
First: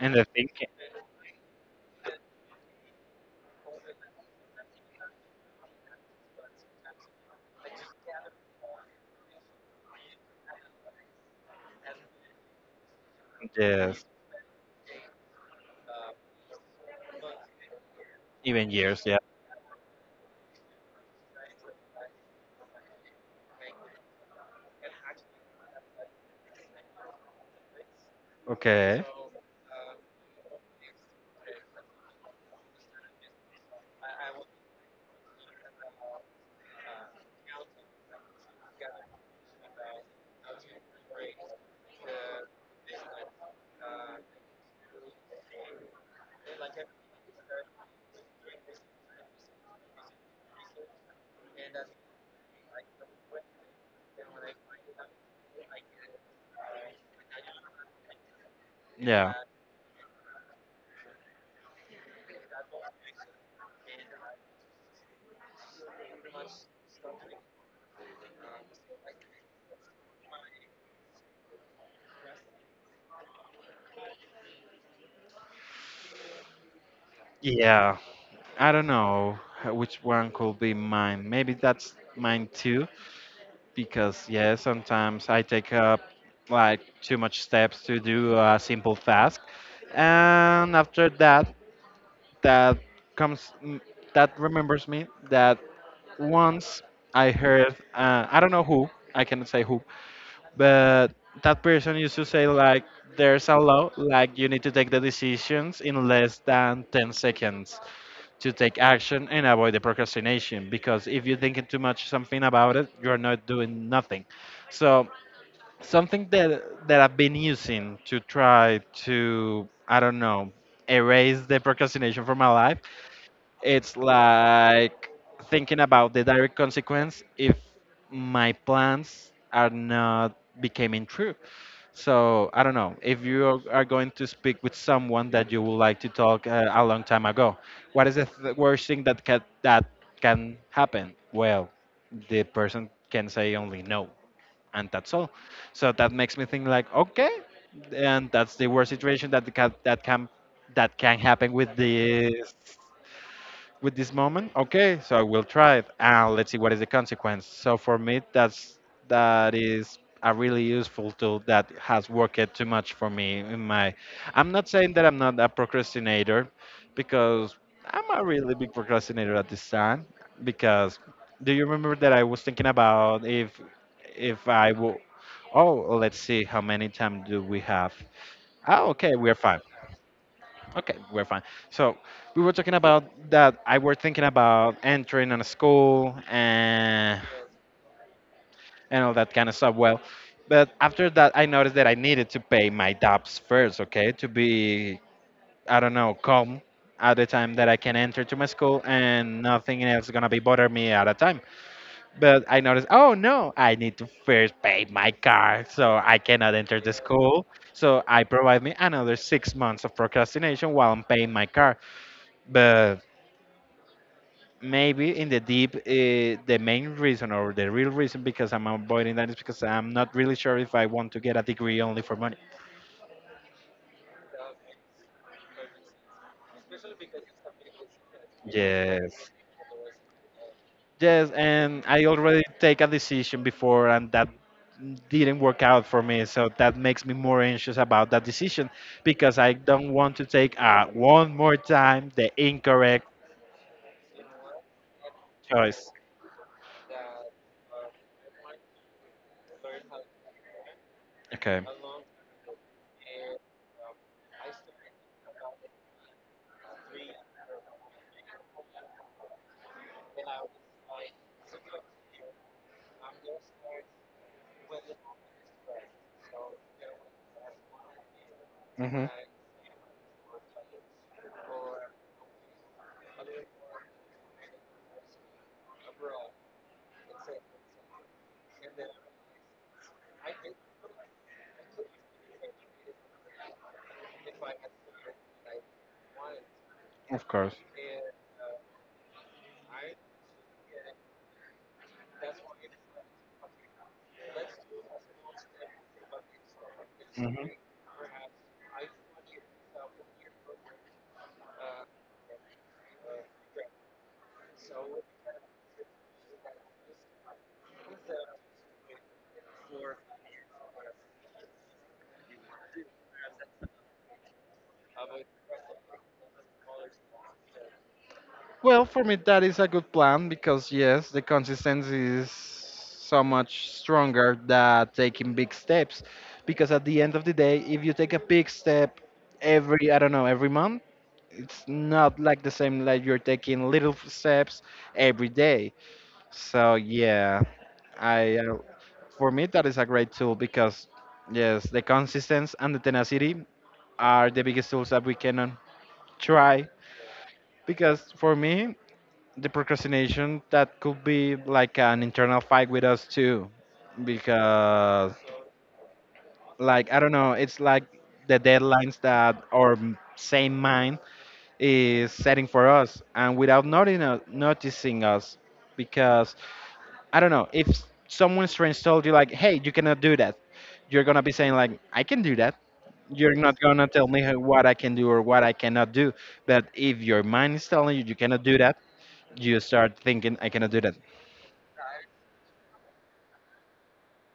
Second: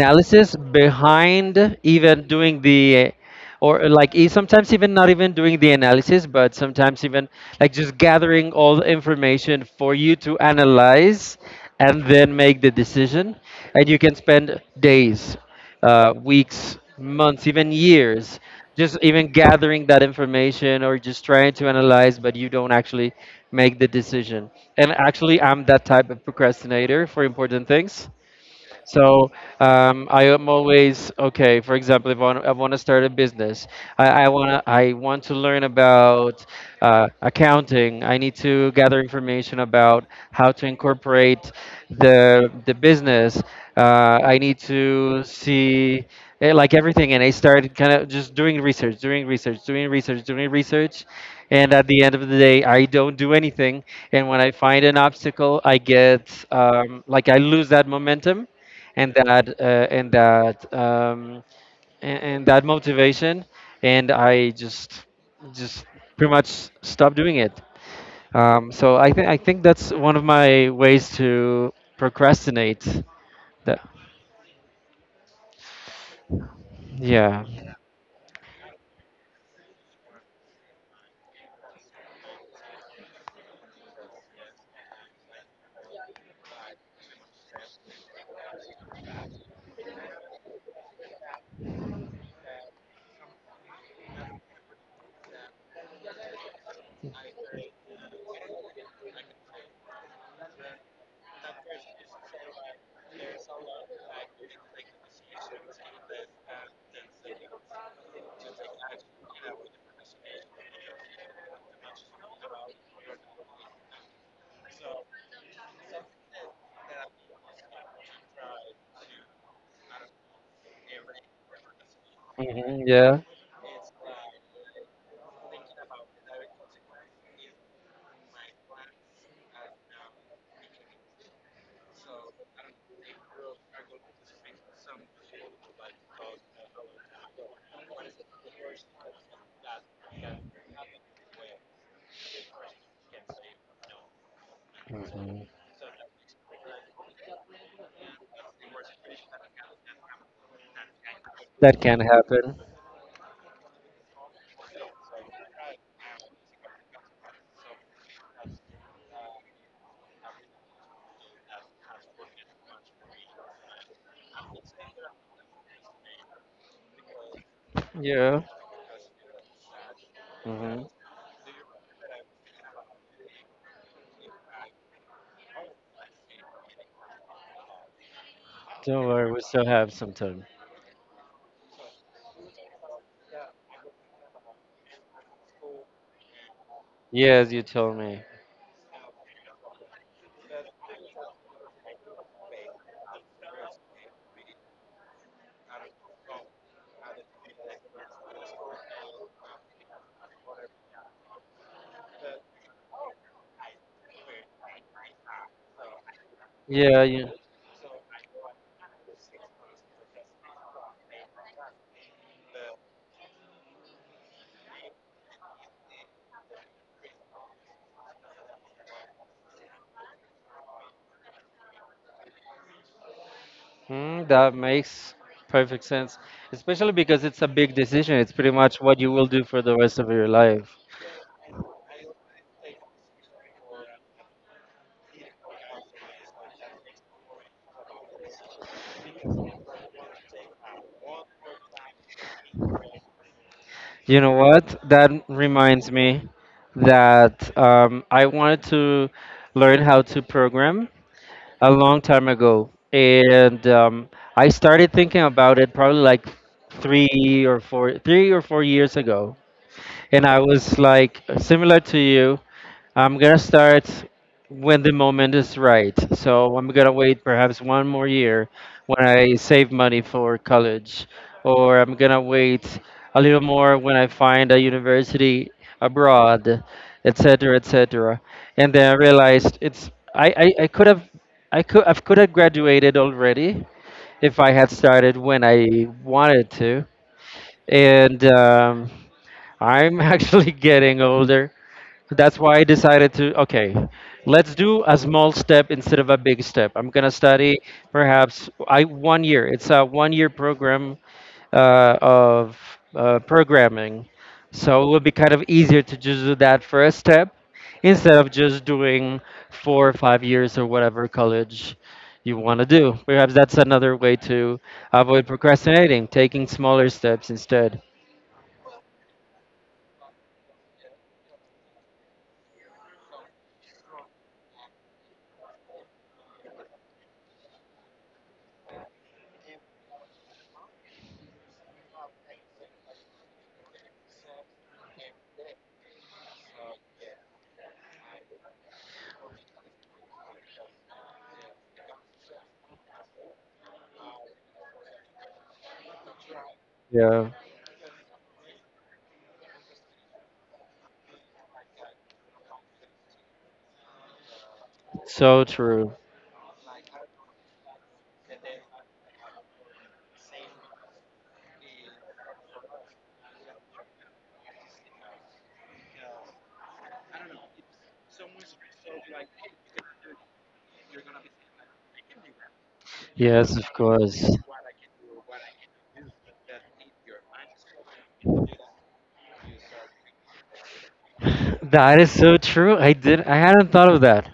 And the thinking,
behind even doing the, or like sometimes even not even doing the analysis, but sometimes even like just gathering all the information for you to analyze and then make the decision, and you
yes,
can spend days, weeks, months, even years
even
just
years, yeah.
even gathering that information or just trying to analyze, but you don't actually make the decision. And actually, I'm that type of procrastinator for important things.
Okay.
So I am always okay. For example, if I want, I want to start a business, I want to learn about accounting. I need to gather information about how to incorporate the business. I need to see like everything, and I started kind of just doing research, doing research, doing research, doing research. And at the end of the day, I don't do anything. And when I find an obstacle, I get like, I lose that momentum and
Yeah.
that and that and that motivation, and i just pretty much stopped doing it. So i think that's one of my ways to procrastinate. That. Yeah.
Yeah, I don't know which one could be mine. Maybe that's mine too, because yeah, sometimes I take up like too much steps to do a simple task, and after that that comes that remembers me that once I heard I don't know who I cannot say who, but that person used to say like there's a law like you need to take the decisions in less than 10 seconds to take action and avoid the procrastination because if you're thinking too much something about it you're not doing nothing. So something that I've been using to try to I don't know erase the procrastination from my life,
Hmm. Yeah.
it's like thinking about the direct consequence if my plans are not becoming true. So I don't know if you are going to speak with someone that you would like to talk a long time ago. What is the worst thing that can happen? Well, the person can say only no, and that's all.
Hmm.
So that makes me think like, okay, and that's the worst situation that can happen with
That can
this
happen.
with this moment. Okay, so I will try it and let's see what is the consequence. So for me that is a really useful tool that has worked too much for me in my— I'm not saying that I'm not a procrastinator, because I'm a
Yeah.
really big procrastinator at this time.
Hmm.
Because— do you remember that I was thinking about if I will— oh, let's see how many time do we have. oh
Don't
okay
worry,
we're
we
fine
still have some time.
Okay, we're fine. So we were talking about that. I were thinking about entering in a school
Yes, you told me.
and all that kind of stuff. Well, but after that, I noticed that I needed to pay my debts first. Okay, to be, I don't know, calm at the time that I can enter to my school and nothing else gonna be bother me at a time. But I noticed, oh no, I need to first pay my car, so I cannot enter the
Yeah, you.
school. So I provide me another 6 months of procrastination while I'm paying my car. But maybe in the deep, the main reason or the real reason because I'm avoiding that is because I'm not really sure if I want to get a degree only for money.
Mm, that makes perfect sense, especially because it's a big decision. It's pretty much what you will
Yes,
do for the rest of your life.
yes, and I already take a decision before and that didn't work out for me, so that makes me more anxious about that decision, because I don't want to take one more time the incorrect
You know what? That
choice.
reminds me that I wanted to learn how to program
Okay.
a long time ago. And I started thinking about it probably like 3 or 4 years ago. And I was like, similar to you, I'm gonna start when the moment is right. So I'm gonna wait perhaps one more year
Hmm.
when I save money for college, or I'm gonna wait a little more when I find a university abroad, etc., etc. And then I realized it's I could have, I could have graduated already if I had started when I wanted to.
Of course.
And I'm (laughs) actually getting older. So that's why I decided to, okay, let's do a small step instead of a big step. I'm gonna
Mhm.
study perhaps I 1 year. It's a 1 year program of programming, so it would be kind of easier to just do that first step instead of just doing 4 or 5 years or whatever college you want to do. Perhaps that's another way to avoid procrastinating, taking smaller steps instead.
Well, for me, that is a good plan because, yes, the consistency is so much stronger than taking big steps. Because at the end of the day, if you take a big step every, I don't know, every month, it's not like the same like you're taking little steps every day. So yeah, I for me that is a great tool because yes, the consistency and the tenacity are the biggest tools that we can try.
Yeah,
Because for me, the procrastination that could be like an internal fight with us too, because
so true.
like I don't know, it's like the deadlines that our same mind is setting for us, and without noting, noticing us, because I don't know if someone strange told you like, "Hey, you cannot do that," you're gonna be saying like, "I can do that." You're
Yes,
not
of
gonna tell me
course.
what I can do or what I cannot do. But if your mind is telling you you cannot do that,
(laughs)
you start thinking, "I cannot do that."
That is so true. I did. I hadn't thought of that.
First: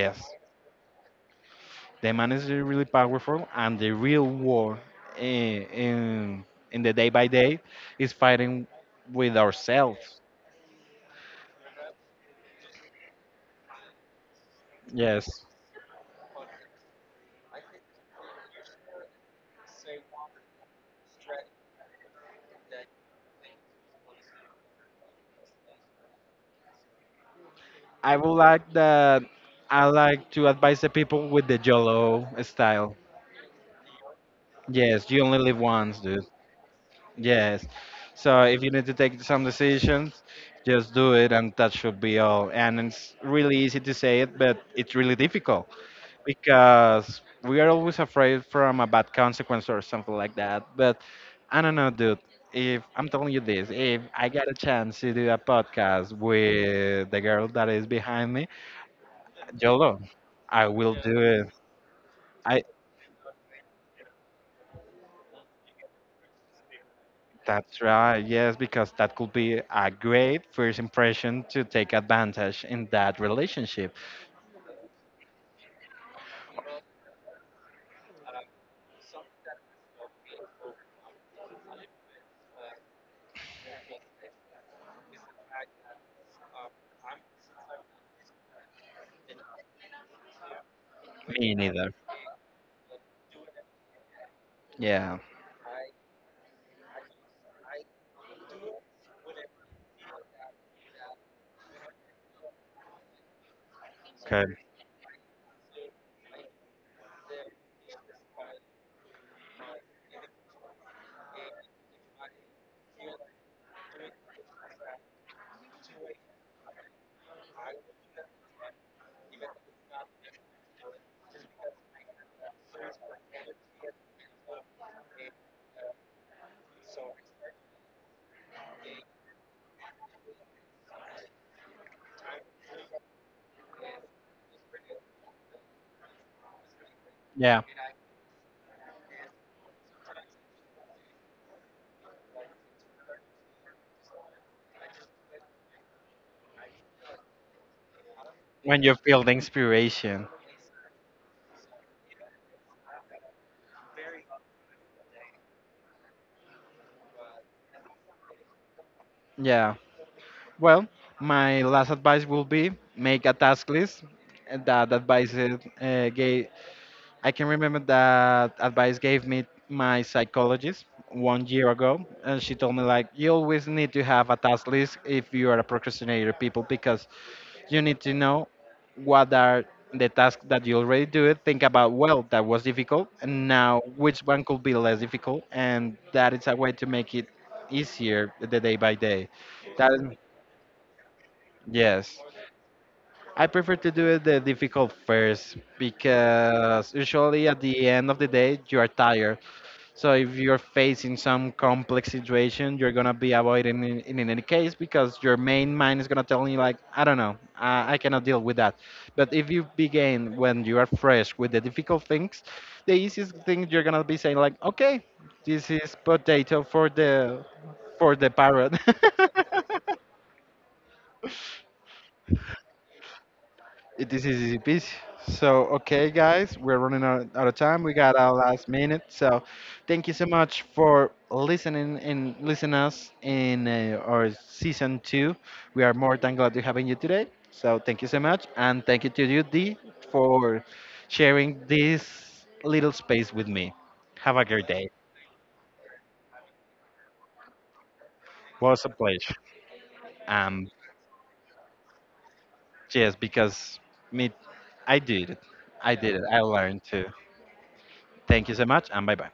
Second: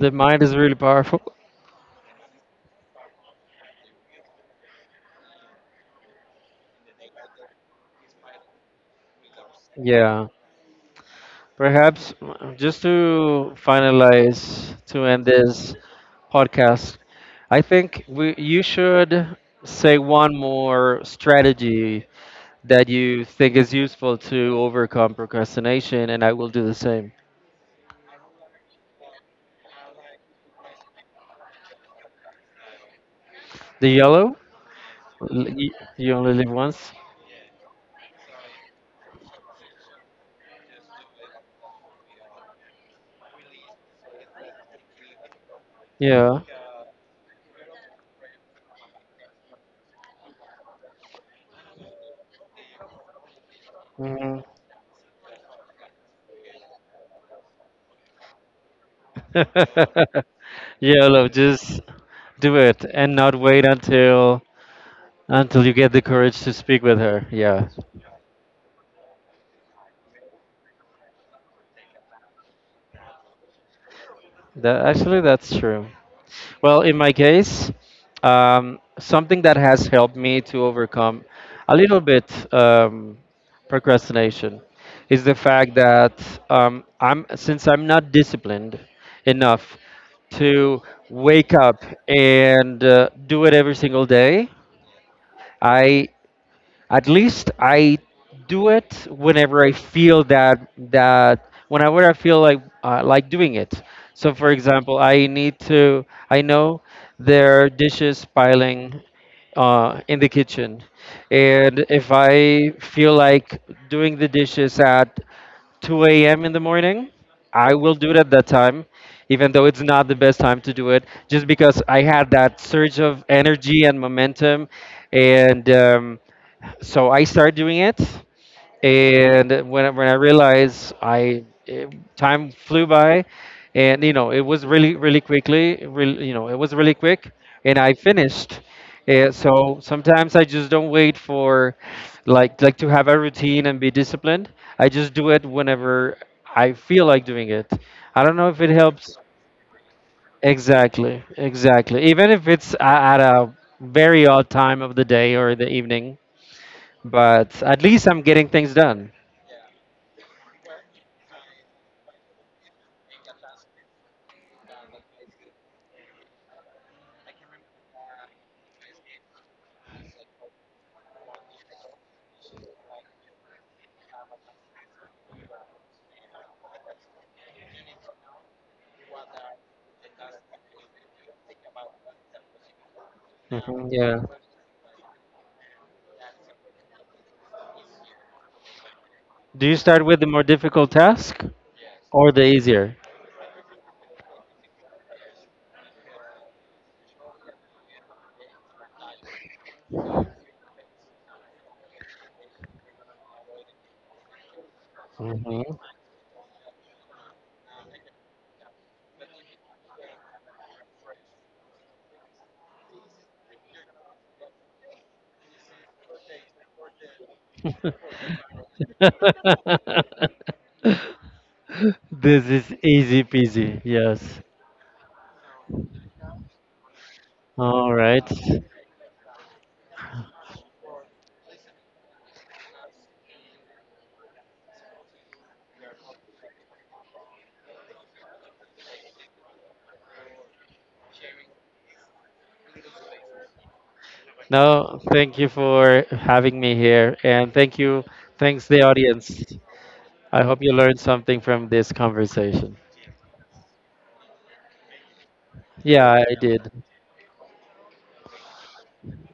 The mind is really powerful.
the mind is really powerful, and the real war in in, in the day by day is fighting with ourselves.
Yeah. Perhaps just to finalize, to end
Yes,
this podcast, I think we you should say one more strategy that you think is useful to overcome procrastination, and I will do the same.
I would like that. I like to advise the people with the YOLO style.
The yellow.
Yes, you only live once,
You
dude.
only live once.
Yes. So if you need to take some decisions, just do it, and that should be all. And it's really easy to say it, but it's really difficult
Yeah.
because we are always afraid from a bad consequence or something like that. But I don't know, dude. If I'm telling you this, if I
Mhm.
got a chance to do a podcast with the girl that is behind me, YOLO,
(laughs)
I will
Yeah,
do
love,
it.
just do
I.
it and not wait until you get the courage to speak with her. Yeah,
That's right, yes, because that could be a great first impression to take advantage in that relationship.
that actually, that's true. Well, in my case, something that has helped me to overcome a little bit procrastination is the fact that I'm since I'm not disciplined enough to
Me
wake up
neither.
and do it every single day.
Yeah.
I At least I do it whenever I feel that that whenever I feel like doing it. So
Okay.
for example, I need to I know there are dishes piling in the kitchen, and if I feel like doing the dishes at 2 a.m. in the morning, I will do it at that time, even though it's not the best time to do it, just because I had that surge of energy and momentum, and so I started doing it, and when I realized I it, time flew by, and you know, it was really quickly, really, you know, it was really quick,
Yeah.
and I finished. And so sometimes I just don't wait for like to have a routine and be disciplined. I just do it whenever I feel like doing it. I don't know if it
When you
helps.
feel the inspiration.
Exactly, exactly. Even if it's at a very odd time of the day or the evening, but at least I'm getting things done.
Yeah. Well, my last advice will be make a task list. And that advice is, gave— I can remember that advice gave me my psychologist one year ago, and she told me like you always need to have a task list if you are a procrastinator people, because you need to know what are the tasks that you already do. Think about, well, that was difficult, and now
Hmm, yeah.
which one could be less difficult, and that is a way to make it easier the day by day.
Do you
That,
start with the more difficult task
yes,
or the easier?
I prefer to do it the difficult first because usually at the end of the day you are tired, so if you're facing some complex situation, you're gonna be avoiding in any case because your
Hmm.
main mind is gonna tell you like, I don't know, I cannot deal with that. But if you begin when you are fresh with the difficult things, the easiest thing you're gonna be saying like, okay, this is potato for the
(laughs)
parrot. (laughs)
This is easy peasy.
It
Yes.
is easy peasy. So, okay, guys, we're running out of time.
All
We got
right.
our last minute. So, thank you so much for listening and listening us in our season two. We are more than glad to having you today. So, thank you so much. And thank you to you, D, for sharing this little space with me. Have a great day.
No, thank you for having me here, and thanks the
Was a pleasure.
audience. I hope
Um,
you learned something from this conversation.
yes, because me, I did it. I did it.
Yeah, I
I
did.
learned too. Thank you so much, and bye bye.